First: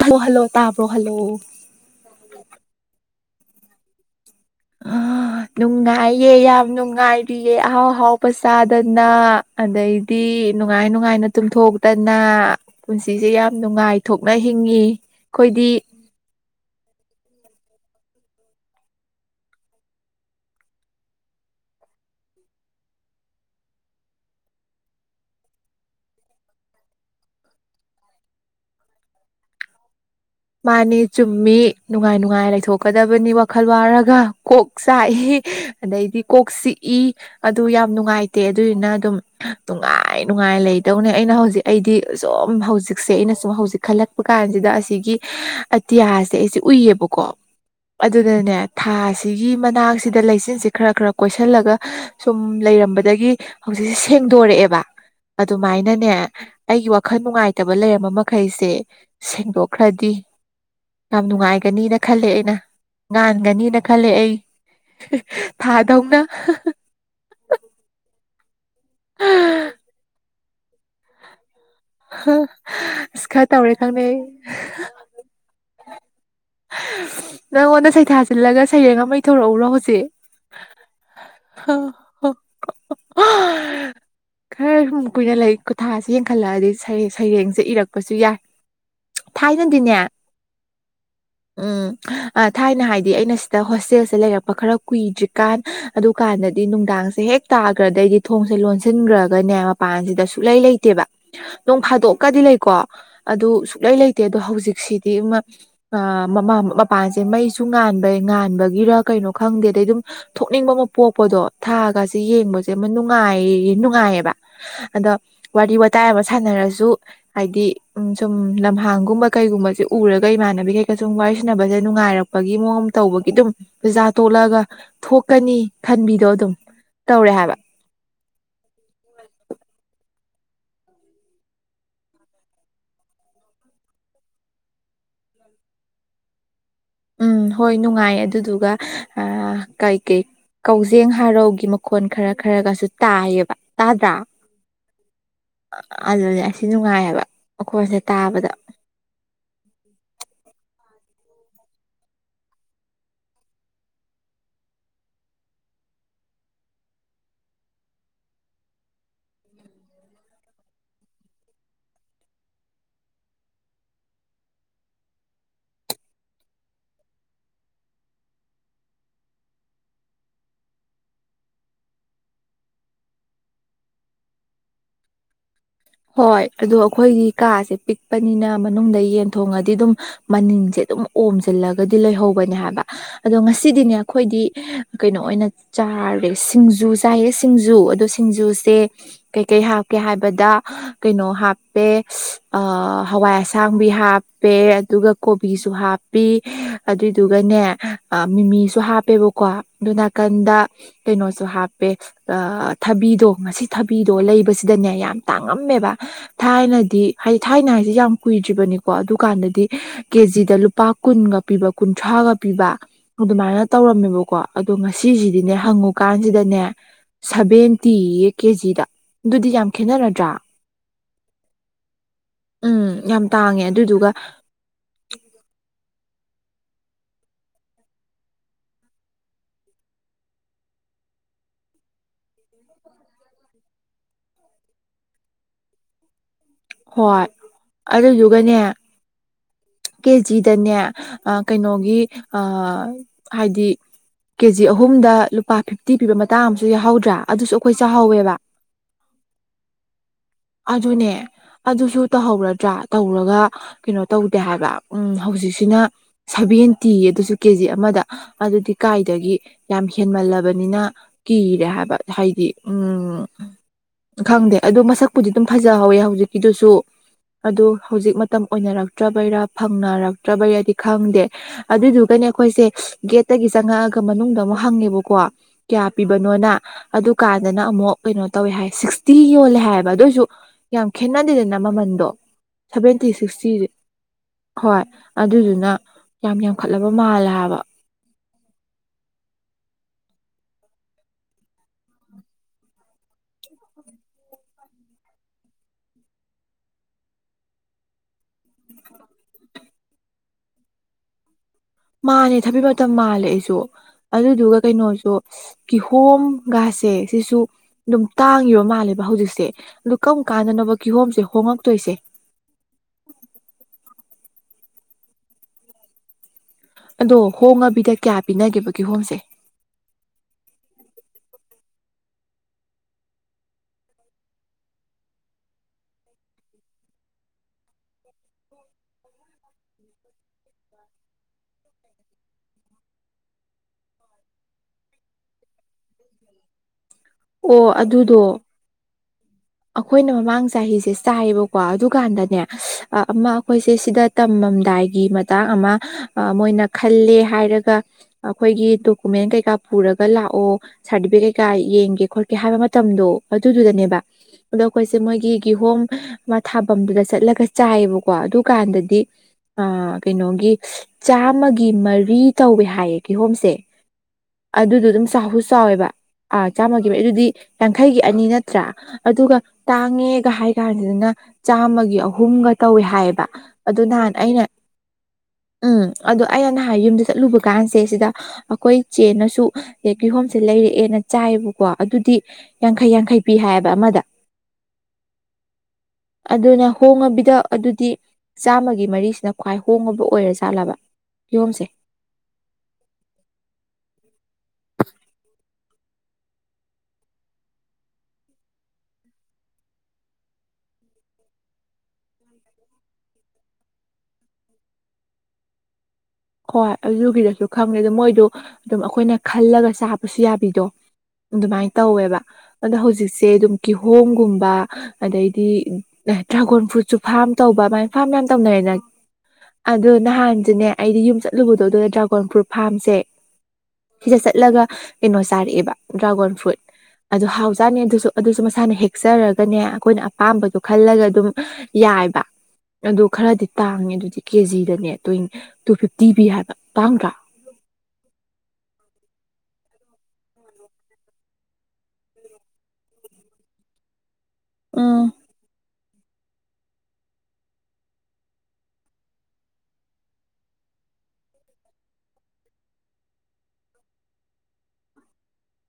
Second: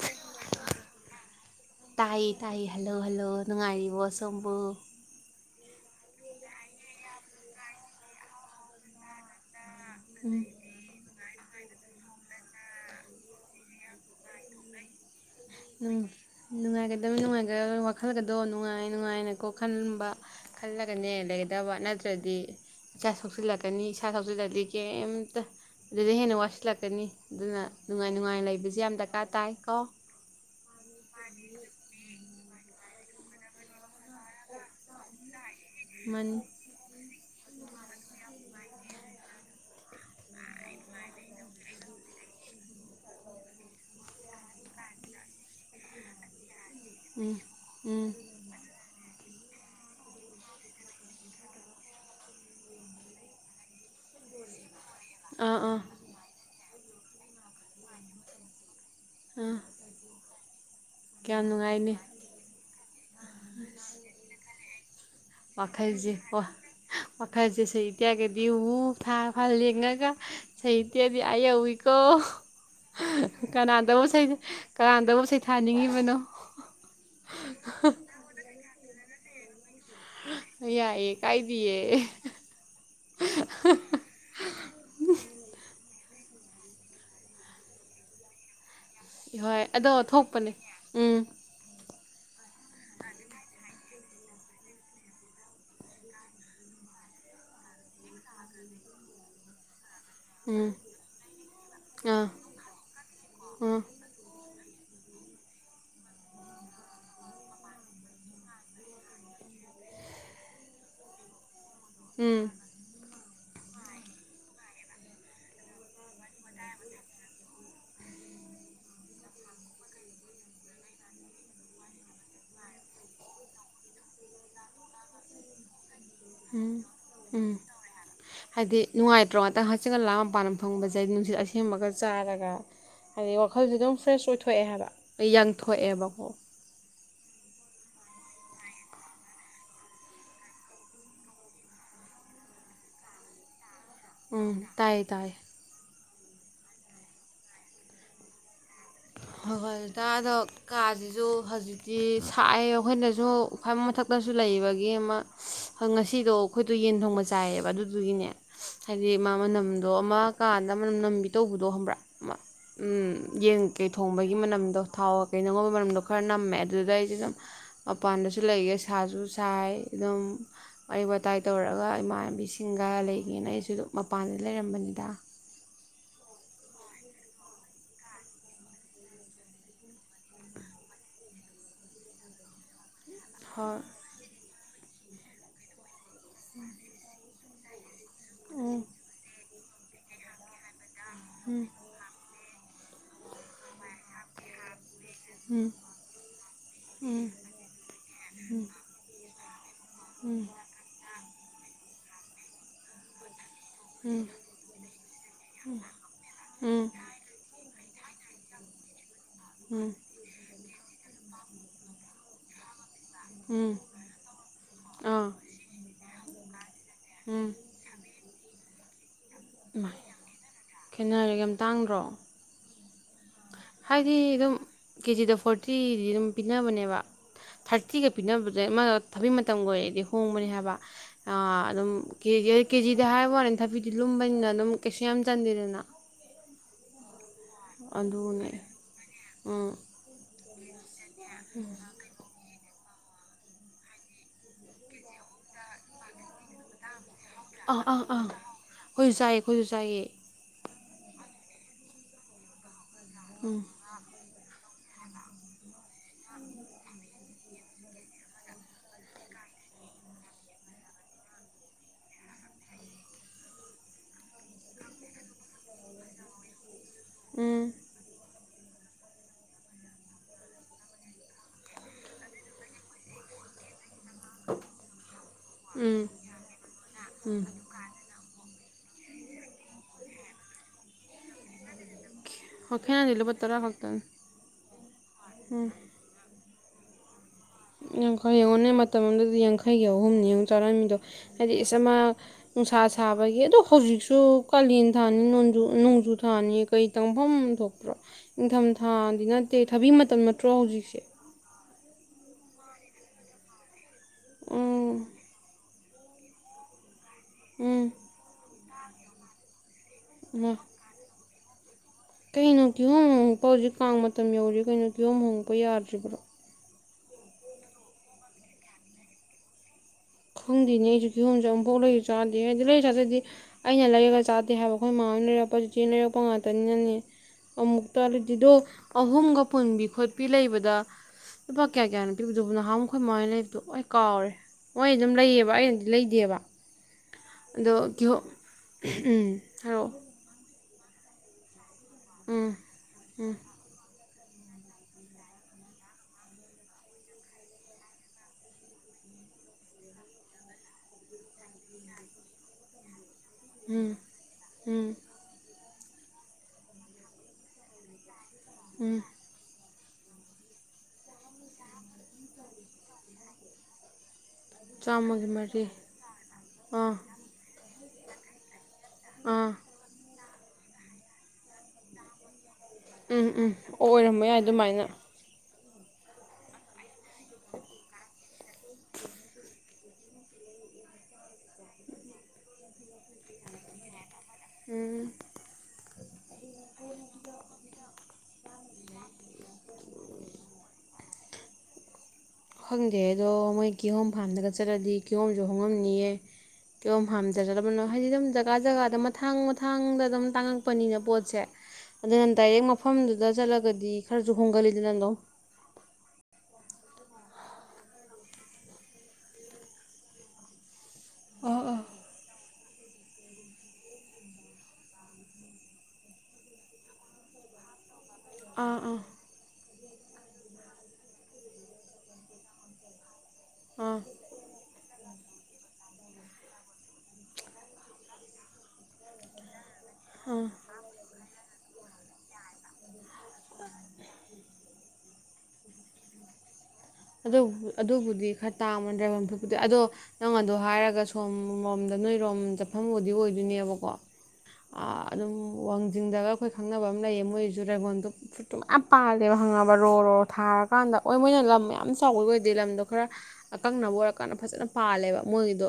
hello hello ꯇꯥꯕ꯭ꯔꯣ hello ꯑꯗꯨꯅꯨꯡ ꯉꯥꯏꯔꯤ ꯋꯥꯁꯝꯕ ꯑꯥ ꯅꯨꯡꯉꯥꯏꯌꯦ ꯌꯥꯝ ꯅꯨꯡꯉꯥꯏꯔꯤꯌꯦ ꯑꯍꯥꯎ ꯑꯍꯥꯎꯕ ꯆꯥꯗꯅ ꯑꯗꯩꯗꯤ ꯎꯝ ꯅꯨꯡꯉꯥꯏ ꯅꯨꯡꯉꯥꯏꯅ ꯇꯨꯝꯊꯣꯛꯇꯅ ꯄꯨꯟꯁꯤꯁꯦ ꯌꯥꯝ ꯅꯨꯡꯉꯥꯏꯊꯣꯛꯅ ꯍꯤꯡꯉꯤ ꯅꯅꯨꯡꯉꯥꯏꯒꯗꯃꯤ ꯅꯅꯨꯡꯉ ꯋꯥꯈꯜꯒꯗꯣ ꯅꯨꯡꯉꯥꯏ ꯅꯨꯡꯉꯥꯏꯅ ꯀꯣꯛ ꯈꯟꯕ ꯈꯜꯂꯒꯅꯦ ꯂꯩꯒꯗꯕ ꯅꯠꯇ꯭ꯔꯗꯤ ꯏꯥ ꯁꯣꯛꯆꯤꯜꯂꯛꯀꯅꯤ ꯏꯁꯥ ꯁꯣꯛꯆꯤꯜꯂꯗꯤ ꯀꯩꯝꯇ ꯑꯗꯨꯗ ꯍꯦꯟꯅ ꯋꯥꯁꯤꯜꯂꯛꯀꯅꯤ ꯑꯗꯨꯅ ꯅꯨꯡꯉꯥꯏ ꯅꯨꯡꯉꯥꯏꯅ ꯂꯩꯁꯦ ꯌꯥꯝ ꯗꯔꯀꯥꯔ ꯇꯥꯏ ꯀꯣ ꯃꯥꯅꯤ ꯆꯨꯝꯃꯤ ꯅꯨꯡꯉꯥꯏ ꯅꯨꯡꯉꯥꯏ ꯂꯩꯊꯣꯛꯀꯗꯕꯅꯤ ꯋꯥꯈꯜ ꯋꯥꯔꯒ ꯀꯣꯛ ꯆꯥꯛꯏ ꯑꯗꯩꯗꯤ ꯃꯥꯅꯤ ꯀꯣꯛ ꯁꯤꯤꯛꯏ ꯑꯗꯨ ꯌꯥꯝ ꯅꯨꯡꯉꯥꯏꯇꯦ ꯑꯗꯨꯏꯅ ꯑꯗꯨꯝ ꯅꯨꯡꯉꯥꯏ ꯅꯨꯡꯉꯥꯏ ꯂꯩꯗꯧꯅꯦ ꯑꯩꯅ ꯍꯧꯖꯤꯛ ꯑꯩꯗꯤ ꯍꯧꯖꯤꯛꯁꯦ ꯑꯩꯅ ꯁꯨꯝ ꯍꯧꯖꯤꯛ ꯈꯜꯂꯛꯄ ꯀꯥꯟꯁꯤꯗ ꯑꯁꯤꯒꯤ ꯑꯇꯤꯌꯥꯁꯦ ꯑꯩꯁꯦ ꯎꯏꯌꯦꯕꯀꯣ ꯎꯝ ꯎꯝ ꯑꯗꯨꯗꯅꯦ ꯊꯥꯁꯦ ꯑ ꯃꯅꯥꯁꯤꯗ ꯂꯩꯆꯤꯟ ꯈ ꯈ ꯀꯣꯏꯂ ꯁꯨꯝ ꯂꯩꯔ ꯍꯧ ꯗꯧꯔꯛꯑꯦꯕ ꯑꯥ ꯑꯥ ꯑꯗꯨꯃꯥꯏꯅꯅꯦ ꯑꯩꯒꯤ ꯋꯥꯈꯜ ꯅꯨꯡꯉꯥꯏꯇꯕ ꯂꯩꯔꯝꯕ ꯃꯈꯩꯁꯦ ꯑꯥ ꯁꯦꯡꯗꯣꯛꯈ꯭ꯔꯦ ꯈꯔꯗꯤ ꯌꯥꯝ ꯀꯌꯥꯝ ꯅꯨꯡꯉꯥꯏꯅꯤ ꯅꯨꯡꯉꯥꯏꯒꯅꯤꯅ ꯈꯜꯂꯦ ꯑꯩꯅ ꯉꯥꯟꯒꯅꯤꯅ ꯈꯜꯂꯦ ꯑꯩ ꯄꯈꯥꯏꯁꯤ ꯊꯥꯗꯧꯅ ꯄꯈꯥꯏꯁꯤ ꯁꯤ ꯏꯇ ꯀ ꯗꯤ ꯎ ꯐꯥ ꯐꯥ ꯂꯦꯡꯉꯒ ꯁꯍꯤꯇꯤꯗꯤ ꯑ ꯌꯧꯋꯤꯀꯣ ꯑꯁ ꯈꯔ ꯇꯧꯔꯦ ꯈꯪꯗꯦ ꯀꯅꯥꯗꯕꯨ ꯑꯩ ꯀꯅꯥꯗꯕꯨ ꯁꯩꯊꯥꯅꯤꯡꯉꯤꯕꯅꯣ ꯅꯪꯉꯣꯟꯗ ꯁꯩꯊꯥꯖꯤꯜꯂꯒ ꯁꯩꯔꯦꯡ ꯑꯃ ꯊꯣꯔꯛꯎꯔꯣ ꯍꯧꯖꯤ ꯌꯥꯏꯑ ꯀꯥꯏꯗꯤꯌꯦ ꯈꯔ ꯀꯨꯏꯅ ꯂꯩ ꯀꯊ ꯌꯦꯡꯈꯠꯂꯛꯑꯗꯤ ꯁꯩꯔꯦꯡꯁꯦ ꯏꯔꯛꯄꯁꯨ ꯌꯥꯏ ꯍꯣꯏ ꯑꯗꯣ ꯊꯥꯏꯅꯗꯤꯅꯦ ꯊꯣꯛꯄꯅꯦ ꯎꯝ ꯎꯝ ꯊꯥꯏꯅ ꯍꯥꯏꯗꯤ ꯑꯩꯅ ꯁꯤꯗ ꯍꯣꯁꯇꯦꯜꯁꯦ ꯂꯩꯔꯛꯄ ꯈꯔ ꯀꯨꯏꯗ꯭ꯔꯤꯀꯥꯟ ꯑꯗꯨꯀꯥꯟꯗꯗꯤ ꯅꯨꯡꯗꯥꯡ ꯁꯦ ꯍꯦꯛ ꯇꯥꯈ꯭ꯔꯗꯩꯗꯤ ꯊꯣꯡꯁꯦ ꯂꯣꯟꯁꯤꯟꯈ꯭ꯔꯒꯅꯦ ꯃꯄꯥꯟꯁꯤꯗ ꯁꯨꯛꯂꯩ ꯎꯝ ꯂꯩꯇꯦꯕ ꯅꯣꯡ ꯑꯥ ꯐꯥꯗꯣꯛꯑꯀꯗꯤ ꯂꯩꯀꯣ ꯑꯗꯨ ꯎꯝ ꯁꯨꯛꯂꯩ ꯂꯩꯇꯦ ꯍꯧꯖꯤꯛꯁꯤꯗꯤ ꯃꯄꯥꯟꯁꯦ ꯃꯩꯁꯨ ꯉꯥꯟꯕ ꯉꯥꯟꯕꯒꯤꯔ ꯀꯩꯅꯣ ꯈꯪꯗꯦ ꯑꯗꯩ ꯑꯗꯨꯝ ꯊꯣꯛꯅꯤꯡꯕ ꯑꯃ ꯄꯣꯛꯄꯗꯣ ꯊꯥꯒꯁꯦ ꯎꯝ ꯌꯦꯡꯕꯁꯦ ꯑꯃ ꯅꯨꯡꯉꯥꯏ ꯅꯨꯡꯉꯥꯏꯌꯦꯕ ꯑꯗ ꯋꯥꯔꯤ ꯋꯥꯋꯇꯥꯏ ꯑꯃ ꯁꯥꯟꯅꯔꯁꯨ ꯍꯥꯏꯗꯤ ꯎ ꯁꯨꯝ ꯂꯝꯍꯥꯡꯒꯨꯝꯕ ꯀꯩꯒꯨꯝꯕꯁꯦ ꯎꯔꯒ ꯏꯃꯥꯟꯅꯕꯤ ꯈꯩꯀ ꯁꯨꯝ ꯋꯥ ꯋꯥꯔꯤꯁꯅꯕꯁꯦ ꯅꯨꯡꯉꯥꯏꯔꯛꯄꯒꯤ ꯃꯑꯣ ꯑꯃ ꯇꯧꯕꯒꯤ ꯑꯗꯨꯝ ꯄꯖꯥ ꯇꯣꯂꯛꯑꯒ ꯊꯣꯛꯀꯅꯤ ꯈꯟꯕꯤꯗꯣ ꯑꯗꯨꯝ ꯎꯝ ꯇꯧꯔꯦ ꯍꯥꯏꯕ ꯎꯝ ꯍꯥꯏꯗꯤ ꯅꯨꯡꯉꯥꯏꯇ꯭ꯔ ꯉꯥꯛꯇꯪ ꯍꯛꯆꯤꯒ ꯂꯥ ꯃꯄꯥꯟ ꯐꯪꯕꯁꯦ ꯅꯨꯡꯁꯤꯠ ꯑꯁꯦꯡꯕꯒ ꯆꯥꯔꯒ ꯍꯥꯏꯗꯤ ꯋꯥꯈꯜꯁꯦ ꯑꯗꯨꯝ ꯐ꯭ꯔꯦꯁ ꯑꯣꯏꯊꯣꯛꯑꯦ ꯍꯥꯏꯕ ꯌꯥꯪꯊꯣꯛꯑꯦꯕꯀꯣ ꯎꯝ ꯍꯣꯏ ꯅꯨꯡꯉꯥꯏ ꯑꯗꯨꯗꯨꯒ ꯀꯩꯀꯩ ꯀꯧꯖꯦꯡ ꯍꯥꯔꯧꯒꯤ ꯃꯈꯣꯟ ꯈꯔ ꯈꯔꯒꯁꯨ ꯇꯥꯏꯌꯦꯕ ꯇꯥꯗ꯭ꯔꯥ ꯎꯝ ꯇꯥꯏꯌꯦ ꯇꯥꯏ ꯑꯗꯨꯅꯦ ꯑꯁꯤ ꯅꯨꯡꯉꯥꯏꯑꯕ ꯃꯈꯣꯏꯁꯦ ꯇꯥꯕꯗ ꯍ ꯍꯣꯏꯇꯥꯗꯣ ꯀꯥꯥꯁ ꯑꯗꯨ ꯍꯧꯖꯤꯛꯇꯤ ꯁꯥꯏꯑꯦ ꯑꯩꯈꯣꯏꯅꯁꯨ ꯈ꯭ꯋꯥꯏ ꯃꯊꯛꯇꯁꯨ ꯂꯩꯕꯒꯤ ꯑꯃ ꯍꯪꯁꯤ ꯤꯗꯣ ꯑꯩꯈꯣꯏꯗꯣ ꯌꯦꯟ ꯊꯣꯡꯕ ꯆꯥꯏꯑꯕ ꯑꯗꯨꯗꯨꯒꯤꯅꯦ ꯍꯥꯏꯗꯤ ꯃꯥ ꯃꯅꯝꯗꯣ ꯑꯃ ꯀꯀꯗ ꯃꯅꯝ ꯅ ꯕꯤ ꯇꯧꯕꯗꯣ ꯍꯪꯕ꯭ꯔꯥ ꯎꯝ ꯀꯩ ꯊꯣꯡꯕꯒꯤ ꯃꯅꯝꯗꯣ ꯊꯥꯎ ꯀꯩ ꯅꯉꯣꯟꯒꯤ ꯃꯅꯝꯗꯣ ꯈꯔ ꯅꯝꯃꯦ ꯑꯗꯨꯗ ꯑꯩꯁꯦ ꯁꯨꯝ ꯃꯄꯥꯟꯗꯁꯨ ꯂꯩꯒꯦ ꯄꯩꯁꯥꯁꯨ ꯁꯥꯏ ꯑꯗꯨꯝ ꯋꯥꯔꯤ ꯋꯥꯇꯥꯏ ꯇꯧꯔꯒ ꯏꯃꯥꯟ ꯏꯕꯤꯁꯤꯡꯒ ꯂꯩꯒꯦꯅ ꯑꯩꯁꯨ ꯑꯗꯨ ꯃꯄꯥꯟꯗ ꯂꯩꯔꯝꯕꯅꯤꯗ ꯍꯣꯏ ꯑꯗꯣ ꯑꯩꯈꯣꯏꯒꯤ ꯀꯥꯁꯦ ꯄꯤꯛꯄꯅꯤꯅ ꯃꯅꯨꯡꯗ ꯌꯦꯟ ꯊꯣꯡꯉꯗꯤ ꯑꯗꯨꯝ ꯃꯅꯤꯟꯁꯦ ꯑꯗꯨꯝ ꯑꯣꯝꯁꯤꯜꯂꯒꯗꯤ ꯂꯩꯍꯧꯕꯅꯦ ꯍꯥꯏꯕ ꯑꯗꯣ ꯍꯣꯏ ꯉꯁꯤꯗꯤꯅꯦ ꯑꯩꯈꯣꯏꯗꯤ ꯀꯩꯅꯣ ꯑꯣꯏꯅ ꯆꯥꯔꯦ ꯁꯤꯡꯖꯨ ꯆꯥꯏꯌꯦ ꯁꯤꯡꯖꯨ ꯑꯗꯣ ꯎꯝ ꯁꯤꯡꯖꯨꯁꯦ ꯀꯩꯀꯩ ꯍꯥꯞꯀꯦ ꯍꯥꯏꯕꯗ ꯀꯩꯅꯣ ꯎꯝ ꯍꯥꯞꯄꯦ ꯍꯋꯥꯏ ꯑꯁꯥꯡꯕꯤ ꯍꯥꯞꯄꯦ ꯑꯗꯨꯒ ꯎꯝ ꯀꯣꯕꯤꯁꯨ ꯍꯥꯞꯄꯤ ꯎꯝ ꯑꯗꯨꯏꯗꯨꯒꯅꯦ ꯃꯤꯃꯤꯁꯨ ꯍꯥꯞꯄꯦꯕꯀꯣ ꯑꯗꯨꯅ ꯎꯝ ꯀꯗ ꯀꯩꯅꯣꯁꯨ ꯍꯥꯞꯄꯦ ꯊꯕꯤꯗꯣ ꯉꯁꯤ ꯊꯕꯤꯗꯣ ꯎꯝ ꯂꯩꯕꯁꯤꯗꯅꯦ ꯌꯥꯝ ꯉꯝꯃꯦꯕ ꯎꯝ ꯊꯥꯏꯅꯗꯤ ꯍꯥꯏꯗꯤ ꯊꯥꯏꯅ ꯍꯥꯏꯁ ꯌꯥꯝ ꯀꯨꯏꯗ꯭ꯔꯤꯕꯅꯤꯀꯣ ꯑꯗꯨ ꯑꯗꯨ ꯀꯥꯟꯗꯗꯤ ꯎꯝ ꯀꯦꯖꯤꯗ ꯂꯨꯄꯥ ꯀꯨꯟꯒ ꯄꯤꯕ ꯀꯨꯟꯊ꯭ꯔꯥꯒ ꯄꯤꯕ ꯑꯗꯨꯃꯥꯏꯅ ꯎꯝ ꯇꯧꯔꯝꯃꯦꯕꯀꯣ ꯑꯗꯣ ꯑꯥ ꯉꯁꯤꯁꯤꯗꯤꯅꯦ ꯍꯪꯉꯨꯀꯥꯟꯁꯤꯗꯅꯦ ꯎꯝ ꯁꯚꯦꯟꯇꯤ ꯀꯦꯖꯤꯗ ꯑꯗꯨꯗꯤ ꯌꯥꯝ ꯈꯦꯠꯅꯔꯦ ꯈꯦꯅꯔꯒꯦ ꯌꯥꯝ ꯇꯥꯡꯗ꯭ꯔꯣ ꯎꯝ ꯌꯥꯝ ꯇꯥꯡꯉꯦ ꯑꯗꯨꯗꯨꯒ ꯍꯥꯏꯗꯤ ꯑꯗꯨꯝ ꯀꯦꯖꯤꯗ ꯐꯣꯔꯇꯤꯗꯤ ꯑꯗꯨꯝ ꯄꯤꯅꯕꯅꯦꯕ ꯊꯥꯔꯇꯤꯒ ꯄꯤꯅꯕꯗ ꯃꯥ ꯊꯕꯤꯛ ꯃꯇꯝꯒ ꯑꯣꯏꯔꯗꯤ ꯍꯣꯡꯕꯅꯦ ꯍꯥꯏꯕ ꯑꯗꯨꯝ ꯑꯩ ꯀꯦꯖꯤꯗ ꯍꯥꯏꯕ ꯋꯥꯟꯅ ꯊꯥꯔꯐꯤꯗꯤ ꯂꯨꯝꯕꯅꯤꯅ ꯑꯗꯨꯝ ꯀꯩꯁꯨ ꯌꯥꯝ ꯆꯟꯗꯦꯗꯅ ꯍꯣꯏ ꯑꯗꯨꯅꯦ ꯑꯗꯨꯗꯨꯒꯅꯦ ꯎꯝ ꯀꯦꯖꯤꯗꯅꯦ ꯑ ꯀꯩꯅꯣꯒꯤ ꯑ ꯍꯥꯏꯗꯤ ꯀꯦꯖꯤ ꯑꯍꯨꯝꯗ ꯂꯨꯄꯥ ꯐꯤꯐꯇꯤ ꯄꯤꯕ ꯃꯇꯥꯡ ꯑꯃꯁꯨ ꯌꯥꯎꯍꯧꯗ꯭ꯔꯥ ꯑꯗꯨꯁꯨ ꯑꯩꯈꯣꯏ ꯑꯥ ꯑꯥ ꯑꯥ ꯆꯥꯍꯧꯋꯦꯕ ꯑꯩꯈꯣꯏꯁꯨ ꯆꯥꯏꯌꯦ ꯑꯩꯈꯣꯏꯁꯨ ꯆꯥꯏꯌꯦ ꯑꯗꯨꯅꯦ ꯑꯗꯨꯁꯨ ꯇꯧꯍꯧꯔꯗ꯭ꯔꯥ ꯇꯧꯔꯒ ꯎꯝ ꯀꯩꯅꯣ ꯇꯧꯗꯦ ꯍꯥꯏꯕ ꯎꯝ ꯍꯧꯖꯤꯛꯁꯤꯅ ꯁꯚꯦꯟꯇꯤ ꯑꯗꯨꯁꯨ ꯀꯦ ꯖꯤ ꯑꯃꯗ ꯑꯗꯨꯗꯤ ꯀꯥꯏꯗꯒꯤ ꯌꯥꯝ ꯍꯦꯟꯃꯜꯂꯕꯅꯤꯅ ꯀꯤꯔꯦ ꯍꯥꯏꯕ ꯍꯥꯏꯗꯤ ꯎꯝ ꯈꯪꯗꯦ ꯑꯗꯨ ꯃꯁꯛꯄꯨꯗꯤ ꯑꯗꯨꯝ ꯐꯖꯍꯧꯋꯦ ꯍꯧꯖꯤꯛꯀꯤꯗꯨꯁꯨ ꯎꯝ ꯑꯗꯨ ꯍꯧꯖꯤꯛ ꯃꯇꯝ ꯑꯣꯏꯅꯔꯛꯇ꯭ꯔꯕꯩꯔꯥ ꯐꯪꯅꯔꯛꯇ꯭ꯔꯕꯩꯔꯗꯤ ꯈꯪꯗꯦ ꯑꯗꯨꯗꯨꯒꯅꯦ ꯑꯩꯈꯣꯏꯁꯦ ꯒꯦꯠꯇꯒꯤ ꯆꯪꯉꯛꯑꯒ ꯃꯅꯨꯡꯗ ꯑꯃꯨꯛ ꯍꯪꯉꯦꯕꯀꯣ ꯀꯌꯥ ꯎꯝ ꯄꯤꯕꯅꯣꯅ ꯑꯗꯨ ꯎꯝ ꯀꯥꯟꯗꯅ ꯑꯃꯨꯛ ꯀꯩꯅꯣ ꯇꯧꯋꯦ ꯍꯥꯏ ꯁꯤꯛꯁꯇꯤ ꯌꯣꯜꯂꯦ ꯍꯥꯏꯌꯦꯕ ꯑꯗꯨꯑꯣꯏꯁꯨ ꯌꯥꯝ ꯈꯦꯠꯅꯗꯦꯗꯅ ꯃꯃꯟꯗꯣ ꯍ ꯁꯚꯦꯟꯇꯤ ꯈꯦꯅ ꯏꯂꯕ ꯇꯔꯒ ꯁꯤꯛꯁꯇꯤꯁꯦ ꯍꯥꯛꯇꯅ ꯍꯣꯏ ꯑꯗꯨꯗꯨꯅ ꯌꯥꯝ ꯌꯥꯝꯡꯈꯠꯂꯕ ꯃꯥꯜꯂꯦ ꯍꯥꯏꯕ ꯎꯝ ꯍꯣꯏ ꯌꯦꯡꯉꯣꯟꯅꯦꯩ ꯃꯇꯝ ꯑꯃꯗꯗꯤ ꯌꯥꯡꯈꯩꯒꯤ ꯑꯍꯨꯝꯅꯤ ꯌꯦꯡꯉ ꯆꯥꯔꯝꯃꯤꯗꯣ ꯍꯥꯏꯗꯤ ꯏꯁꯝ ꯑꯃ ꯅꯨꯡꯁꯥ ꯁꯥꯕ ꯑꯗꯣ ꯍꯧꯖꯤꯛꯁꯨ ꯀꯥꯂꯦꯟ ꯊꯥꯅꯤ ꯅꯣꯡꯖꯨ ꯊꯥꯅꯤ ꯀꯩ ꯇꯪꯐꯝ ꯊꯣꯛꯄ꯭ꯔꯣ ꯅꯤꯡꯪꯊꯝꯊꯥꯗꯤ ꯅꯠꯇꯦ ꯊꯕꯤ ꯃꯇꯝ ꯅꯠꯇ꯭ꯔꯣ ꯍꯧꯖꯤꯛꯁꯦ ꯃꯥꯜꯂ ꯊꯕꯤ ꯃꯇꯝ ꯃꯥꯜꯂꯦ ꯑꯩꯁꯨ ꯑꯗꯨꯗꯨꯒ ꯎꯝ ꯀꯩꯅꯣꯁꯨ ꯀꯤꯍꯣꯝꯒꯁꯦ ꯁꯤꯁꯨ ꯎꯝ ꯑꯗꯨꯝ ꯇꯥꯡꯉꯤꯕ ꯃꯥꯜꯂꯦꯕ ꯍꯧꯖꯤꯛꯁꯦ ꯂꯨꯀꯝ ꯃꯥ ꯀꯥꯟꯅꯅꯕ ꯀꯤꯍꯣꯝꯁꯦ ꯍꯣꯡꯉꯛꯇꯣꯏꯁꯦ ꯀꯩꯅꯣ ꯀꯤꯌꯍꯣꯝ ꯍꯣꯡꯉꯛꯄ ꯍꯧꯖꯤꯛ ꯀꯥꯡ ꯃꯇꯝ ꯌꯧꯔꯤ ꯀꯩꯅꯣ ꯀꯤꯍꯣꯝ ꯍꯣꯡꯉꯛꯄ ꯌꯥꯗ꯭ꯔꯤꯕ꯭ꯔꯣ ꯑꯗꯣ ꯍꯣꯉꯕꯤꯗ ꯀꯌꯥ ꯄꯤꯅꯒꯦꯕ ꯀꯤꯍꯣꯝꯁꯦ ꯈꯪꯗꯦꯅꯦ ꯑꯩꯁꯨ ꯀꯤꯍꯣꯝꯁꯨꯦ ꯑꯃꯨꯐꯥꯎ ꯂꯩꯁꯨ ꯆꯥꯗꯦ ꯍꯥꯏꯗꯤ ꯂꯩꯔ ꯆꯥꯗꯗꯤ ꯑꯩꯅ ꯂꯩꯔꯒ ꯆꯥꯗꯦ ꯍꯥꯏꯕ ꯑꯩꯈꯣꯏ ꯃꯃ ꯇꯅ ꯔ ꯆꯖꯤꯅ ꯔꯔꯄ ꯉꯅꯤꯅꯤ ꯑꯃꯨꯛꯇꯂꯗꯤꯗꯣ ꯑꯍꯨꯝꯒ ꯄꯨꯟꯕꯤ ꯈꯣꯠꯄꯤ ꯂꯩꯕꯗ ꯂꯨꯄꯥ ꯀꯌꯥ ꯀꯌꯥꯅꯣ ꯄꯤꯕꯤꯗꯕ ꯅꯍꯥꯟ ꯃꯈꯩ ꯃꯃꯥꯏꯅ ꯂꯩꯕꯗꯣ ꯍ ꯀꯥꯎꯔꯦ ꯃꯣꯏ ꯑꯗꯨꯝ ꯂꯩꯌꯦꯕ ꯑꯩꯅꯗꯤ ꯂꯩꯇꯦꯕ ꯑꯣ ꯑꯗꯨꯗꯣ ꯎꯝ ꯍꯥꯏꯔꯛꯑꯣ ꯑꯩꯈꯣꯏꯅ ꯃꯃꯥꯡ ꯆꯍꯤꯁꯦ ꯆꯥꯏꯌꯦꯕꯀꯣ ꯑꯗꯨꯀꯥꯟꯗꯅꯦ ꯎꯝ ꯑꯃ ꯎꯝ ꯑꯩꯈꯣꯏꯁꯦ ꯁꯤꯗ ꯇꯝꯃꯝꯗꯥꯏꯒꯤ ꯃꯇꯥꯡ ꯑꯃ ꯃꯣꯏꯅ ꯈꯜꯂꯦ ꯍꯥꯏꯔꯒ ꯑꯩꯈꯣꯏꯒꯤ ꯗꯣꯀꯨ ꯀꯩ ꯄꯨꯔꯒ ꯂꯥꯛꯑꯣ ꯁꯥꯔꯤꯐꯤꯀꯦꯠ ꯀ ꯌꯦꯡꯒꯦ ꯈꯣꯠꯀꯦ ꯍꯥꯏꯕ ꯃꯇꯝꯗꯣ ꯎꯝ ꯑꯗꯨꯗꯨꯗꯅꯦꯕ ꯑꯗꯣ ꯎꯝ ꯑꯩꯈꯣꯏꯁꯦ ꯃꯣꯏꯒꯤ ꯀꯤꯍꯣꯝ ꯊꯥꯐꯝꯗꯨꯗ ꯆꯠꯂꯒ ꯆꯥꯏꯌꯦꯕꯀꯣ ꯀꯣ ꯎꯝ ꯑꯗꯨꯀꯥꯟꯗꯗꯤ ꯑ ꯀꯩꯅꯣꯒꯤ ꯆꯥꯝꯃꯒꯤ ꯃꯔꯤ ꯇꯧꯋꯦ ꯍꯥꯏꯌꯦ ꯀꯤꯍꯣꯝꯁꯦ ꯑꯗꯨꯗꯣ ꯑꯗꯨꯝ ꯆꯥꯝꯃꯒꯤ ꯆꯥꯎꯥꯛꯍꯨ ꯃꯔꯤ ꯆꯥꯎꯋꯦꯕ ꯑꯥ ꯆꯥꯝꯃꯒꯤ ꯃꯤ ꯑꯗꯨꯗꯤ ꯌꯥꯡꯈꯩꯒꯤ ꯑꯅꯤ ꯅꯠꯇ꯭ꯔꯥ ꯑꯗꯨꯒ ꯑꯥ ꯇꯥꯡꯉꯦꯒ ꯍꯥꯏ ꯀꯥꯟꯁꯤꯗꯅ ꯆꯥꯝꯃꯒꯤ ꯑꯍꯨꯝꯒ ꯇꯧꯏꯦ ꯍꯥꯏꯌꯦꯕ ꯎꯝ ꯎꯝ ꯑꯗꯨ ꯅꯍꯥꯟ ꯑꯣꯏꯔꯝꯕ ꯌꯥꯏ ꯑꯩꯅ ꯑꯗꯨꯃꯥꯏꯅ ꯎꯝ ꯑꯗꯣ ꯑꯩꯅ ꯅꯍꯥꯟ ꯌꯨꯝꯗ ꯆꯠꯂꯨꯕ ꯀꯥꯟꯁꯦ ꯁꯤꯗ ꯑꯩꯈꯣꯏ ꯆꯦꯅꯁꯨ ꯑꯦ ꯀꯍꯣꯝꯁꯦ ꯂꯩꯔꯛꯑꯦꯅ ꯆꯥꯏꯑꯕꯀꯣ ꯑꯗꯨꯗꯤ ꯌꯥꯡꯈꯩ ꯌꯥꯡꯈꯩ ꯄꯤ ꯍꯥꯏꯌꯦꯕ ꯑꯃꯗ ꯎꯝ ꯑꯗꯨꯅ ꯍꯣꯡꯉꯕꯤꯗ ꯑꯗꯨꯗꯤ ꯆꯥꯝꯃꯒꯤ ꯃꯔꯤꯁꯤꯅ ꯈ꯭ꯋꯥꯏ ꯍꯣꯡꯉꯕ ꯑꯣꯏꯔꯖꯥꯠꯂꯕ ꯀꯤꯌꯣꯝꯁꯦ ꯈꯪꯗꯦ ꯑꯗꯣ ꯃꯣꯏ ꯀꯤꯍꯣꯝ ꯐꯥꯔꯝꯗꯒ ꯆꯠꯂꯗꯤ ꯀꯤꯍꯣꯝꯁꯨ ꯍꯣꯡꯉꯝꯅꯤꯌꯦ ꯀꯩꯣꯝ ꯍꯥꯝꯖꯗꯕꯅꯣ ꯍꯥꯏꯗꯤ ꯑꯗꯨꯝ ꯖꯒꯥ ꯖꯒꯥꯗ ꯃꯊꯥꯡ ꯃꯊꯥꯡꯗ ꯑꯗꯨꯝ ꯇꯥꯡꯉꯛꯄꯅꯤꯅ ꯄꯣꯠꯁꯦ ꯑꯗꯨ ꯅꯪ ꯗꯥꯏꯔꯦꯛ ꯃꯐꯝꯗꯨꯗ ꯆꯠꯂꯒꯗꯤ ꯈꯔꯁꯨ ꯍꯣꯡꯒꯠꯜꯂꯤꯗ ꯅꯪꯗꯣ ꯍꯣꯏ ꯑꯗꯨꯒꯤꯗꯁꯨ ꯈꯪꯗꯦ ꯑꯗ ꯃꯣꯏꯗꯣ ꯑꯗꯨꯝ ꯑꯩꯈꯣꯏꯅ ꯈꯜꯂꯒ ꯆꯥꯕꯁꯨ ꯌꯥꯕꯤꯗꯣ ꯑꯣ ꯑꯗꯨꯃꯥꯏꯅ ꯑꯣ ꯇꯧꯋꯦꯕ ꯑꯗꯣ ꯍꯧꯖꯤꯛꯁꯦ ꯑꯗꯨꯝ ꯀꯤꯍꯣꯝꯒꯨꯝꯕ ꯑꯗꯩꯗꯤ ꯑꯦ ꯗ꯭ꯔꯥꯒꯣꯟ ꯐ꯭ꯔꯨꯠꯁꯨ ꯐꯥꯔꯝ ꯇꯧꯕ ꯑꯗꯨꯥꯏ ꯐꯥꯔꯝ ꯌꯥꯝ ꯇꯧꯅꯔꯦꯅ ꯑꯥ ꯑꯥ ꯑꯗꯨꯗ ꯅꯍꯥꯟꯁꯤꯅꯦ ꯑꯩꯗꯤ ꯌꯨꯝ ꯆꯠꯂꯨꯕꯗꯣ ꯑꯗꯨꯗ ꯗ꯭ꯔꯥꯒꯣꯟ ꯐ꯭ꯔꯨꯠ ꯐꯥꯔꯝꯁꯦ ꯑꯥ ꯁꯤꯗ ꯆꯠꯂꯒ ꯀꯩꯅꯣꯁꯦ ꯇꯥꯔꯛꯑꯦꯕ ꯗ꯭ꯔꯥꯒꯣꯟ ꯐ꯭ꯔꯨꯏꯠ ꯑꯗꯨꯗ ꯍꯥꯎꯖꯥꯠꯅꯤ ꯑꯗꯨꯁꯨ ꯑꯗꯨꯁꯨ ꯃꯁꯥꯅ ꯍꯦꯛꯆꯔꯒꯅꯦ ꯑꯩꯈꯣꯏꯅ ꯑꯥ ꯑꯄꯥꯝꯕꯗꯣ ꯈꯜꯂꯒ ꯑꯗꯨꯝ ꯌꯥꯏꯕ ꯑꯗꯨ ꯈꯔꯗꯤ ꯇꯥꯡꯉꯦ ꯑꯗꯨꯗꯤ ꯀꯦꯖꯤꯗꯅꯦ ꯇ ꯇꯨ ꯐꯤꯐꯇꯤ ꯄꯤ ꯍꯥꯏꯕ ꯇꯥꯡꯗ꯭ꯔꯥ ꯑꯗꯨꯕꯨꯗꯤ ꯈꯔ ꯇꯥꯃꯗ꯭ꯔꯕꯐ ꯗꯤ ꯑꯗꯣ ꯅꯪ ꯑꯗꯣ ꯍꯥꯏꯔꯒ ꯁꯣꯝ ꯔꯣꯝꯗ ꯅꯣꯏꯔꯣꯝ ꯆꯠꯐꯝꯕꯨꯗꯤ ꯑꯣꯏꯗꯣꯏꯅꯦꯕꯀꯣ ꯑ ꯎꯝ ꯑꯗꯨ ꯋꯥ ꯤꯡꯗꯒ ꯑꯩꯈꯣꯏ ꯈꯪꯅꯕ ꯑꯃ ꯂꯩꯌꯦ ꯃꯣꯏꯁꯨ ꯔꯦꯒꯣꯟꯗꯣ ꯐꯨꯠꯇꯨ ꯃꯌꯥꯝ ꯄꯥꯗꯦꯕ ꯍꯪꯉꯕ ꯔꯣ ꯔꯣ ꯊꯔꯀꯥꯟꯗ ꯑꯣꯏ ꯃꯣꯏꯅ ꯂꯝ ꯌꯥꯝ ꯆꯥꯎꯕꯒꯤ ꯑꯣꯏꯗꯦ ꯂꯝꯗꯣ ꯈꯔ ꯑꯀꯛꯅꯕ ꯑꯣꯏꯔꯀꯥꯟꯗ ꯐꯖꯅ ꯄꯥꯜꯂꯦꯕ ꯃꯣꯏꯒꯤꯗꯣ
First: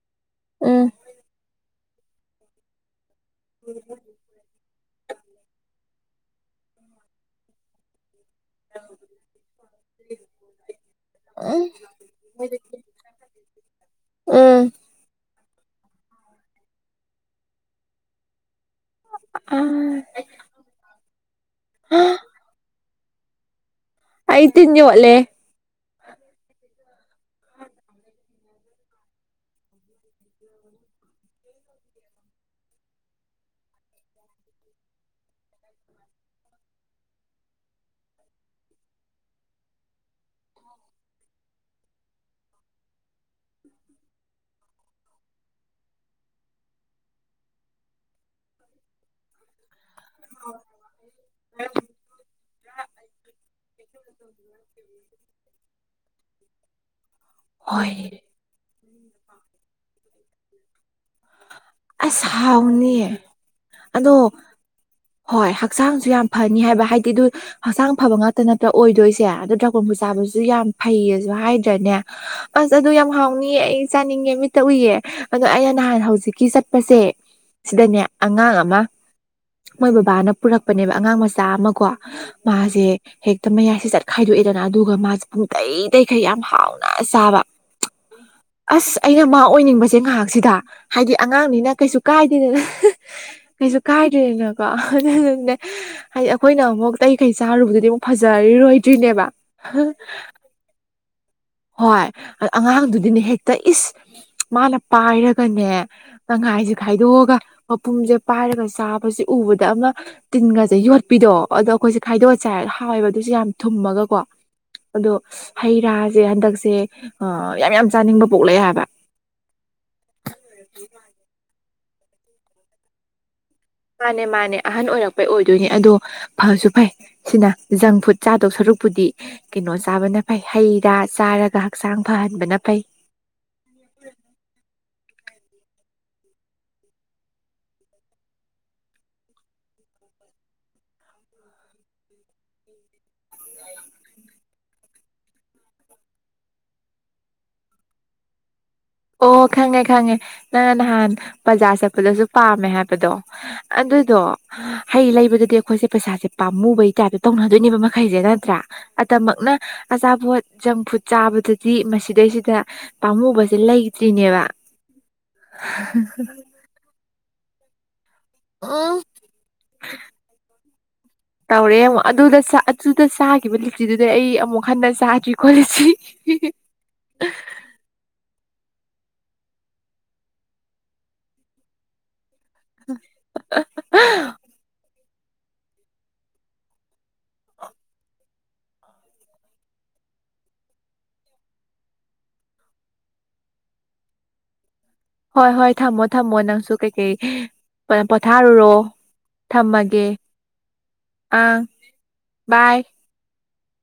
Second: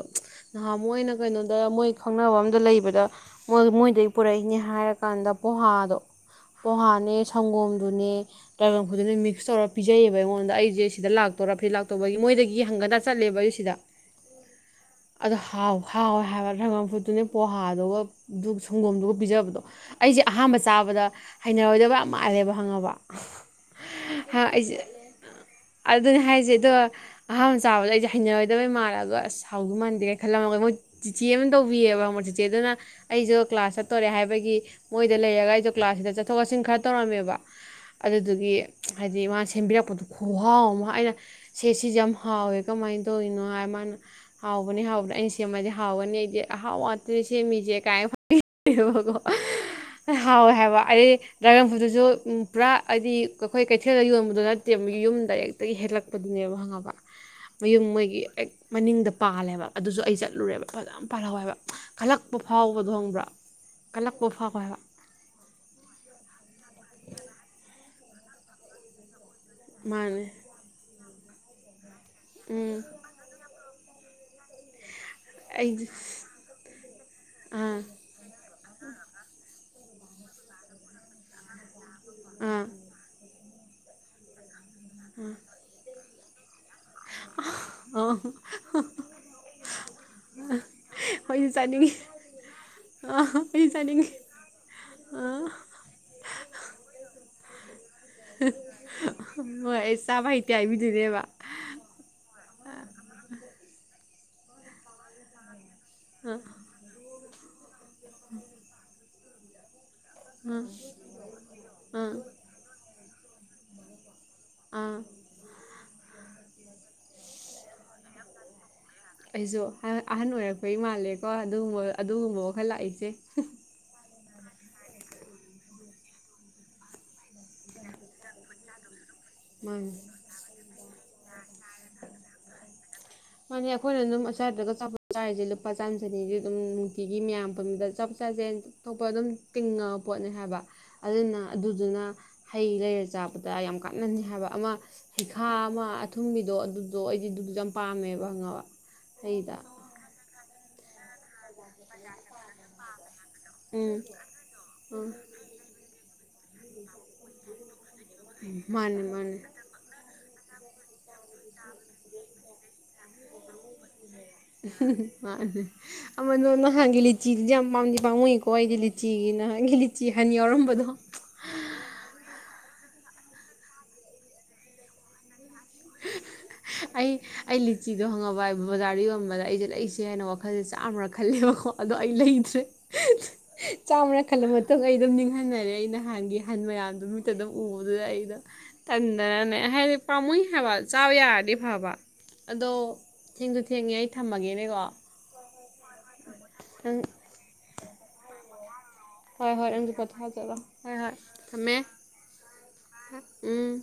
ꯅꯍꯥꯟ ꯎꯝ ꯃꯣꯏꯅ ꯀꯩꯅꯣꯗ ꯃꯣꯏ ꯈꯪꯅꯕ ꯑꯝꯗ ꯂꯩꯕꯗ ꯣꯏ ꯃꯣꯏꯗꯒꯤ ꯄꯨꯔꯛꯏꯅꯦ ꯍꯥꯏꯔꯀꯥꯟꯗ ꯕꯣꯍꯥꯗꯣ ꯄꯣꯍꯥꯅꯦ ꯁꯪꯒꯣꯝꯗꯨꯅꯦ ꯇ꯭ꯔꯥꯏꯕꯪꯈꯗꯨꯅꯦ ꯃꯤꯛꯁ ꯇꯧꯔ ꯄꯤꯖꯩꯌꯦꯕ ꯑꯩꯉꯣꯟꯗ ꯑꯩꯁꯦ ꯁꯤꯗ ꯂꯥꯛꯇꯣꯔꯥ ꯐꯤ ꯎꯝ ꯂꯥꯛꯇꯧꯕꯒꯤ ꯃꯣꯏꯗꯒꯤ ꯍꯪꯒꯗ꯭ꯔꯥ ꯆꯠꯂꯦꯕ ꯑꯩꯒꯤ ꯁꯤꯗ ꯑꯗꯨ ꯍ ꯍꯥꯎꯋꯦ ꯍꯥꯏꯕ ꯗꯪꯒꯝ ꯐꯨꯠꯇꯨꯅꯦ ꯄꯣꯍꯥꯗꯨꯒ ꯈꯣꯡꯗꯣꯝꯗꯨꯒ ꯑ ꯄꯤꯖꯕꯗꯣ ꯑꯩꯁꯦ ꯑꯍꯥꯟꯕ ꯆꯥꯕꯗ ꯍꯩꯅꯔꯣꯏꯗꯕ ꯌꯥꯝ ꯃꯥꯜꯂꯦꯕ ꯍꯪꯉꯕ ꯑꯥꯏꯇꯤꯟꯅꯤ ꯋꯥꯂꯦ ꯑꯗꯨꯅꯦ ꯍꯥꯏꯁꯦ ꯑꯗꯣ ꯑꯍꯥꯟꯕ ꯆꯥꯕꯗ ꯑꯩꯁꯦ ꯍꯩꯅꯔꯣꯏꯗꯕꯩ ꯃꯥꯜꯂꯒꯣ ꯑꯁ ꯍꯥꯎꯗ ꯃꯥꯟꯗꯦ ꯀꯅ ꯈꯜꯂꯝꯃꯒ ꯃꯣꯏ ꯆꯤꯆꯦ ꯑꯃ ꯇꯧꯕꯤꯑꯕ ꯑꯃꯛ ꯆꯤꯆꯦ ꯑꯗꯨꯅ ꯑꯩꯁꯨ ꯀ꯭ꯂꯥꯁ ꯆꯠꯇꯣꯔꯦ ꯍꯥꯏꯕꯒꯤ ꯃꯣꯏꯗ ꯂꯩꯔꯒ ꯑꯩꯁꯨ ꯀ꯭ꯂꯥꯁꯁꯤꯗ ꯆꯠꯊꯣꯛ ꯆꯠꯁꯤꯟ ꯈꯔ ꯇꯧꯔꯝꯃꯦꯕ ꯑꯗꯨꯗꯨꯒꯤ ꯍꯥꯏꯗꯤ ꯃꯥꯅ ꯁꯦꯝꯕꯤꯔꯛꯄꯗꯨ ꯈꯣ ꯍꯥꯎ ꯑꯃ ꯑꯩꯅ ꯁꯦꯠ ꯁꯤꯁꯦ ꯌꯥꯝ ꯍꯥꯎꯋꯦ ꯀꯃꯥꯏꯅ ꯇꯧꯔꯤꯅꯣ ꯍꯥꯏ ꯃꯥꯅ ꯍꯥꯎꯕꯅꯤ ꯍꯥꯎꯕꯗ ꯑꯩꯅ ꯁꯦ ꯃ ꯍꯕꯅꯤꯦ ꯍꯥꯎ ꯋꯥꯁꯤꯦ ꯃꯤꯦ ꯀꯥꯏ ꯐꯣ ꯍꯥꯎꯋꯦ ꯍꯥꯏꯕ ꯑꯩ ꯗ꯭ꯔꯥꯒꯟ ꯐ꯭ꯔꯨꯠꯇꯨꯁꯨ ꯄꯨꯔꯥ ꯍꯥꯏꯗꯤ ꯑꯩꯈꯣꯏ ꯀꯩꯊꯦꯜꯗ ꯌꯣꯟꯕꯗꯣ ꯅꯠꯇꯦ ꯌꯨꯝ ꯍ ꯃꯌ ꯍꯣꯏ ꯃꯅꯤꯡ ꯑꯩ ꯆꯠꯂꯨꯔꯦꯕ ꯐꯖꯅ ꯄꯥꯜꯍꯧꯋꯦꯕ ꯑꯁ ꯀꯜꯂꯛꯄ ꯍꯥꯎꯅꯤꯌꯦ ꯐꯥꯎꯕꯗꯣꯪꯕ꯭ꯔꯥ ꯑꯗꯣ ꯀꯜꯂꯛꯄ ꯐꯥꯎꯋꯦ ꯍꯥꯏꯕ ꯍꯣꯏ ꯍꯛꯆꯥꯡꯁꯨ ꯌꯥꯝ ꯐꯅꯤ ꯍꯥꯏꯕ ꯍꯥꯏꯗꯤ ꯑꯗꯨ ꯍꯛꯆꯥꯡ ꯐꯕ ꯉ ꯈꯇ ꯅꯠꯇ ꯑꯣꯏꯗꯣꯏꯁꯦ ꯑꯗꯣ ꯗ꯭ꯔꯥꯒꯣꯣꯟꯕꯨ ꯃꯥꯅꯦ ꯆꯥꯕꯁꯨ ꯌꯥꯝ ꯐꯩꯌꯦꯁꯨ ꯍꯥꯏꯗ꯭ꯔꯅꯦ ꯑꯁ ꯎꯝ ꯑꯗꯨ ꯌꯥꯝ ꯍꯥꯎꯅꯤꯌꯦ ꯑꯩ ꯆꯥꯅꯤꯡꯉꯦ ꯃꯤꯠꯇ ꯎꯏꯌꯦ ꯑꯗꯣ ꯑꯩꯅ ꯑꯩꯗꯤ ꯅꯍꯥꯟ ꯍꯧꯖꯤꯛꯀꯤ ꯆꯠ ꯆꯄꯁꯦ ꯑꯥ ꯁꯤꯗꯅꯦ ꯑꯉꯥꯡ ꯑꯃ ꯃꯣꯏ ꯕꯕꯥꯅ ꯄꯨꯔꯛꯄꯅꯦꯕ ꯑꯉꯥꯡ ꯃꯆꯥ ꯑꯃ ꯀꯣ ꯑꯥ ꯃꯥꯁꯦ ꯍꯦꯛ ꯃꯌꯥꯏꯁꯦ ꯆꯠꯈꯥꯏꯗꯣꯛꯑꯦꯗꯅ ꯑꯗꯨꯒ ꯃꯥꯁꯦ ꯄꯨꯡꯇꯩ ꯇꯩꯈꯩ ꯌꯥꯝ ꯍꯥꯎꯅ ꯆꯥꯕ ꯑꯣ ꯑꯁ ꯑꯩꯅ ꯃꯥ ꯑꯣꯏꯅꯤꯡꯕꯁꯦ ꯉꯥꯏꯍꯥꯛꯁꯤꯗ ꯍꯥꯏꯗꯤ ꯑꯩꯁꯨ ꯑꯅ ꯆꯥꯅꯤꯡꯉꯤ ꯀꯩꯁꯨ ꯀꯥꯏꯗꯦꯗꯅ ꯑꯥ ꯑꯩꯁꯨ ꯀꯩꯁꯨ ꯆꯥꯅꯤꯡꯉꯤ ꯀꯥꯏꯗꯦꯗꯅꯀꯣ ꯑꯥ ꯑꯗꯨꯪꯅꯦ ꯍꯥꯏꯗꯤ ꯑꯩꯈꯣꯏ ꯑꯩꯅ ꯑꯃꯨꯛ ꯀꯇꯩ ꯀꯩ ꯆꯥꯔꯨꯕꯗꯨꯗꯤ ꯑꯃꯨꯛ ꯐꯖꯔꯔꯣꯏꯗ꯭ꯔꯤꯅꯦꯕ ꯍꯣꯏ ꯑꯩ ꯆꯥꯕ ꯍꯩꯇꯦ ꯍꯥꯏꯕꯤꯗꯨꯅꯦꯕ ꯍꯣꯏ ꯑꯉꯥꯡꯗꯨꯗꯤꯅꯦ ꯍꯦꯛꯇ ꯏꯁ ꯃꯥꯅ ꯄꯥꯏꯔꯒꯅꯦ ꯑꯥ ꯇꯪꯍꯥꯏꯁꯦ ꯈꯥꯏꯗꯣꯛꯑꯒ ꯃꯄꯨꯝꯁꯦ ꯄꯥꯏꯔꯒ ꯆꯥꯕꯁꯦ ꯎꯕꯗ ꯑꯃ ꯇꯤꯟꯒꯁꯦ ꯌꯣꯠꯄꯤꯗꯣ ꯑꯗꯣ ꯑꯩꯈꯣꯏꯁꯦ ꯑꯥ ꯑꯥ ꯈꯥꯏꯗꯣꯛꯑ ꯆꯦꯔꯒ ꯍꯥꯎꯕ ꯑꯗꯨꯁꯨ ꯌꯥꯝ ꯊꯨꯝꯃꯒꯀꯣ ꯑꯥ ꯑꯗꯣ ꯍꯩ ꯔꯥꯁꯦ ꯍꯟꯗꯛꯁꯦ ꯁꯦ ꯌꯥꯝ ꯌꯥꯝ ꯆꯥꯅꯤꯡꯕ ꯄꯣꯛꯂꯦ ꯍꯥꯏꯕ ꯑꯩꯁꯨ ꯑꯍꯟ ꯑꯣꯏꯔꯛꯄꯩ ꯃꯥꯜꯂꯦꯀꯣ ꯑꯗꯨꯒꯨꯝꯕ ꯑꯗꯨꯒꯨꯝꯕ ꯋꯥꯈꯜ ꯂꯥꯛꯏꯁꯦ ꯃꯥꯅꯦ ꯃꯥꯅꯦ ꯑꯍꯟ ꯑꯣꯏꯔꯛꯄꯩ ꯑꯣꯏꯗꯣꯏꯅꯦ ꯑꯗꯣ ꯐꯁꯨ ꯐꯩ ꯁꯤꯅ ꯖꯪ ꯐꯨꯗ ꯆꯥꯗꯧ ꯁꯔꯨꯛꯄꯨꯗꯤ ꯀꯩꯅꯣ ꯃꯥꯅꯦ ꯆꯥꯕꯅ ꯐꯩ ꯍꯩ ꯔꯥ ꯆꯥꯔꯒ ꯍꯛꯆꯥꯡ ꯐꯍꯟꯕꯅ ꯐꯩ ꯃꯥꯅꯤ ꯑꯩꯈꯣꯏꯅ ꯑꯗꯨꯝ ꯑꯁꯏꯗꯒ ꯆꯔꯤꯁꯦ ꯂꯛꯄꯥ ꯆꯥꯝ ꯆꯅꯤꯗꯤ ꯑꯗꯨꯝ ꯅꯨꯡꯇꯤꯒꯤ ꯃꯌꯥꯝ ꯄꯨꯟꯕꯗ ꯆꯞ ꯆꯥꯁꯦ ꯊꯣꯛꯄ ꯑꯗꯨꯝ ꯇꯤꯡꯉꯕ ꯄꯣꯠꯅꯤ ꯍꯥꯏꯕ ꯑꯗꯨꯅ ꯑꯗꯨꯗꯨꯅ ꯍꯩ ꯂꯩꯔ ꯆꯥꯕꯗ ꯌꯥꯝ ꯀ ꯆꯞꯅꯅꯤ ꯍꯥꯏꯕ ꯑꯃ ꯍꯩꯈꯥ ꯑꯃ ꯑꯊꯨꯝꯕꯤꯗꯣ ꯑꯗꯨꯗꯣ ꯑꯩꯗꯤ ꯑꯗꯨꯗꯨꯁꯨ ꯌꯥꯝ ꯄꯥꯝꯃꯦꯕ ꯍꯪꯉꯕ ꯑꯣ ꯈꯪꯉꯦ ꯈꯉꯦ ꯅ ꯅꯍꯥꯟ ꯕꯖꯥꯔ ꯆꯠꯄꯗꯁꯨ ꯄꯥꯝꯃꯦ ꯍꯥꯏꯕꯗꯣ ꯎꯝ ꯑꯗꯨꯗꯣ ꯍꯩ ꯎꯝ ꯂꯩꯕꯗꯗꯤ ꯑꯩꯈꯣꯏꯁꯦ ꯄꯩꯁꯥꯁꯦ ꯄꯥꯝꯃꯨꯕꯩ ꯇꯥꯏꯞꯇꯣ ꯇꯧꯅꯗꯣꯏꯅꯦꯕ ꯃꯈꯩꯁꯦ ꯅꯠꯇ꯭ꯔꯥ ꯃꯥꯅꯦ ꯃꯥꯅꯦ ꯑꯗꯃꯛꯅ ꯑꯆꯥꯄꯣꯠ ꯖꯪ ꯐꯨꯗ ꯆꯥꯕꯗꯗꯤ ꯃꯁꯤꯗꯩꯁꯤꯗ ꯄꯥꯝꯃꯨꯕꯁꯦ ꯂꯩ ꯃꯥ ꯑꯃ ꯅꯅ ꯍꯥꯒꯦ ꯆꯤꯖ ꯌꯥꯝ ꯄ ꯄꯥꯝꯃꯨꯏꯀꯣ ꯑꯩꯒꯤ ꯎꯝ ꯂꯤꯆꯤꯒꯤꯅ ꯑꯩꯒꯤ ꯂꯤꯆꯤ ꯍꯥꯟꯅ ꯌꯥꯎꯔꯝꯕꯗꯣ ꯑꯗꯨꯨꯗ ꯆꯥꯈꯤꯕ ꯂꯤꯆꯤꯗꯨꯗꯩ ꯑꯩ ꯑꯃꯨꯛ ꯍꯟꯅ ꯆꯥꯗ꯭ꯔꯤ ꯀꯁꯤ ꯑꯩ ꯑꯩ ꯂꯤꯆꯤꯗꯣ ꯍꯪꯉꯕ ꯕꯖꯥꯔꯗ ꯌꯣꯟꯕꯗ ꯑꯩꯁꯦ ꯂꯩꯁꯦ ꯍꯥꯏꯅ ꯋꯥꯈꯜꯁꯦ ꯆꯥꯝꯃ꯭ꯔ ꯈꯜꯂꯦꯕꯀꯣ ꯑꯗꯣ ꯑꯩ ꯂꯩ ꯆꯥꯝꯃꯅ ꯈꯜꯂ ꯃꯇꯨꯡ ꯑꯩ ꯑꯗꯨꯝ ꯅꯤꯡꯍꯟꯅꯔꯦ ꯑꯩ ꯅꯍꯥꯟꯒꯤ ꯑꯍꯟ ꯃꯌꯥꯝꯗꯨꯣ ꯃꯤꯠꯇ ꯑꯗꯨꯝ ꯎꯕꯗꯨꯗ ꯑꯩꯩꯅꯣ ꯇꯗꯅꯦ ꯍꯥꯏꯗꯤ ꯄꯥꯝꯃꯨꯏ ꯍꯥꯏꯕ ꯆꯥꯕ ꯌꯥꯔꯗꯤ ꯐꯕ ꯑꯗꯣ ꯊꯦꯡꯁꯨ ꯊꯦꯡꯉꯦ ꯑꯩ ꯊꯝꯃꯒꯦꯅꯦꯀꯣ ꯍꯣꯏ ꯍꯣꯏ ꯊꯝꯃꯣ ꯊꯝꯃꯣ ꯅꯪꯁꯨ ꯅꯪ ꯀꯩꯀꯩ ꯄꯣꯊꯥꯔꯨꯔꯣ ꯍꯣꯏ ꯍꯣꯏ ꯊꯝꯃꯒꯦ ꯑꯗꯨꯪꯄꯣꯖꯔꯣ ꯍꯣꯏ ꯍꯣꯏ ꯑꯪ ꯊꯝꯃꯦ ꯕꯥꯏ ꯎꯝ